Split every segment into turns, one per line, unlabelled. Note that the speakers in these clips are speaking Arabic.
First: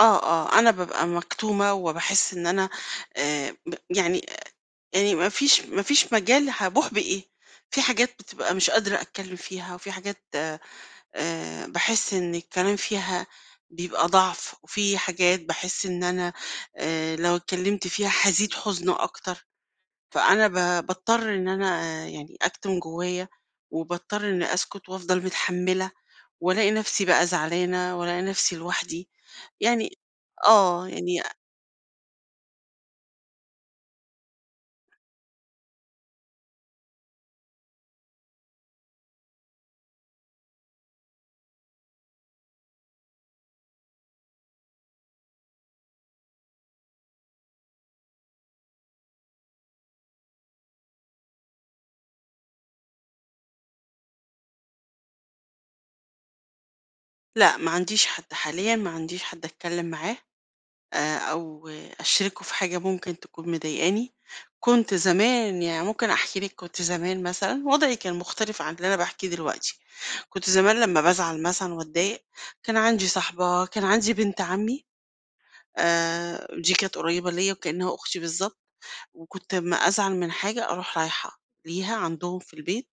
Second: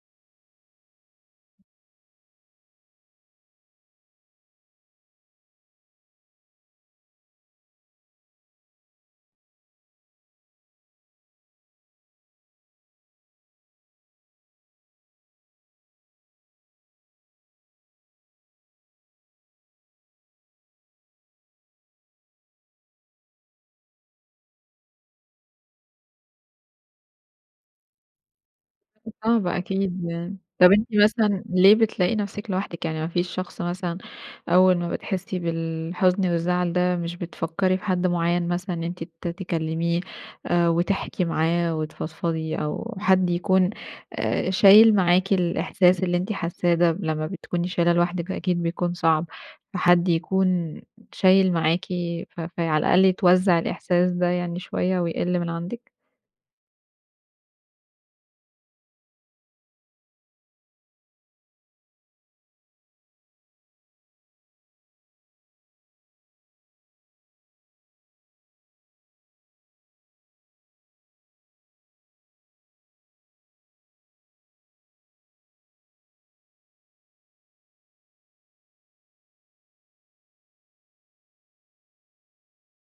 آه، آه، أنا بابقى مكتومة، وباحس إن أنا آآ، ب يعني آآ، يعني ما فيش ما فيش مجال. هابوح بإيه؟ في حاجات بتبقى مش قادرة أتكلم فيها، وفي حاجات آآ، باحس إن الكلام فيها بيبقى ضَعف، وفي حاجات باحس إن أنا آآ، لو اتكلمت فيها هازيد حُزن أكتر. فأنا ب باضطر إن أنا يعني أكتم جوايّا، وباضطر إني أسكت وافضل متحملة، والاقي نفسي بقى زعلانة، والاقي نفسي لوحدي
صعب
يعني
أكيد يعني. طب،
آه،
أنتِ
يعني أ
مثلًا ليه بتلاقي نفسِك لوحدِك؟ يعني ما فيش شخص مثلًا، أول ما بتحسي بالحزن والزعل ده مش بتفكري في حد معيّن مثلًا، إن أنتِ ت تكلميه آآ، وتحكي معاه، وتفضفضي، أو حد يكون آآ، شايل معاكِ الإحساس اللي أنتِ حاساه ده ب لمّا بتكوني شايلاه لوحدِك فأكيد بيكون صعب. فحد يكون شايل معاكِ ف فَي على الأقل يتوزّع الإحساس ده يعني شوية ويقل من عندِك؟
لأ، ما عنديش حد حاليًا. ما عنديش حد اتكلم معاه آآ، أو أشرِكُه في حاجة ممكن تكون مضايقاني. كنت زمان يعني ممكن أحكي لِك كنت زمان مثلًا، وضعي كان مختلف عن اللي أنا باحكيه دلوقتي. كنت زمان لمّا بازعل مثلًا واتضايق، كان عندي صاحبة، كان عندي بنت عمي آآ، دي كانت قريبة ليّا وكإنّها أختي بالضبط، وكنت أمّا أزعل من حاجة أروح رايحة ليها، عندهم في البيت،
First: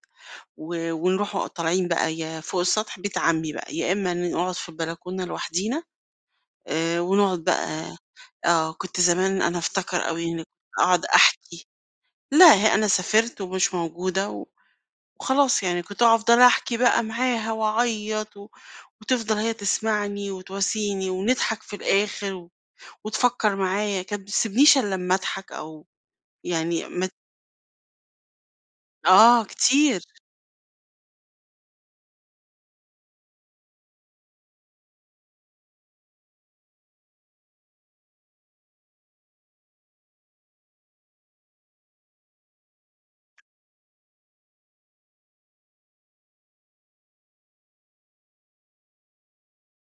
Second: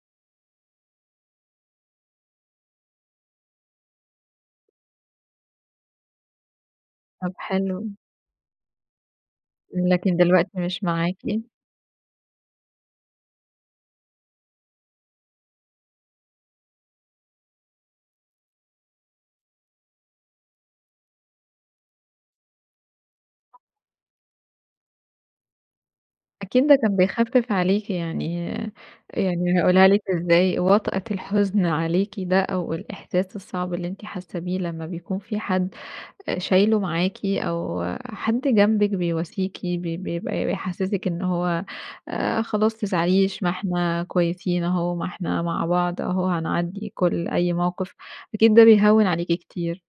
و ونروح أ طالعين بقى. يا فوق السطح بيت عمي بقى، يا إمّا ن نقعُد في البلكونة لوحدينا. آآ،
طب،
ونقعُد
حلو.
بقى آه، كنت زمان أنا أفتكر
لكن
أوي إنّي ك
دلوقتي مش
اقعُد
معاكِ.
أحكي. لأ، ه أنا سافرت ومش موجودة و وخلاص يعني، كنت أفضل أحكي بقى معاها واعيط، و وتفضل هي تسمعني وتواسيني، ونضحك في الآخر و وتفكّر معايّا. كانت ما تسبنيش الّا أمّا اضحك أو
أكيد ده
يعني
كان
مت
بيخفف عليكِ يعني
آه،
يعني هاقولها لِك
كتير.
ازاي، وطأة الحزن عليكِ ده أو الإحساس الصعب اللي أنتِ حاسة بيه لمّا بيكون في حد آآ، شايله معاكِ، أو حد جنبِك بيواسيكِ ب ب بيبقى بيحسسِك إنه هو آآ، خلاص ما تزعليش ما إحنا كويسين أهو، ما إحنا مع بعض أهو، وهنعدّي كل أي موقف أكيد ده بيهوّن عليكِ كتير.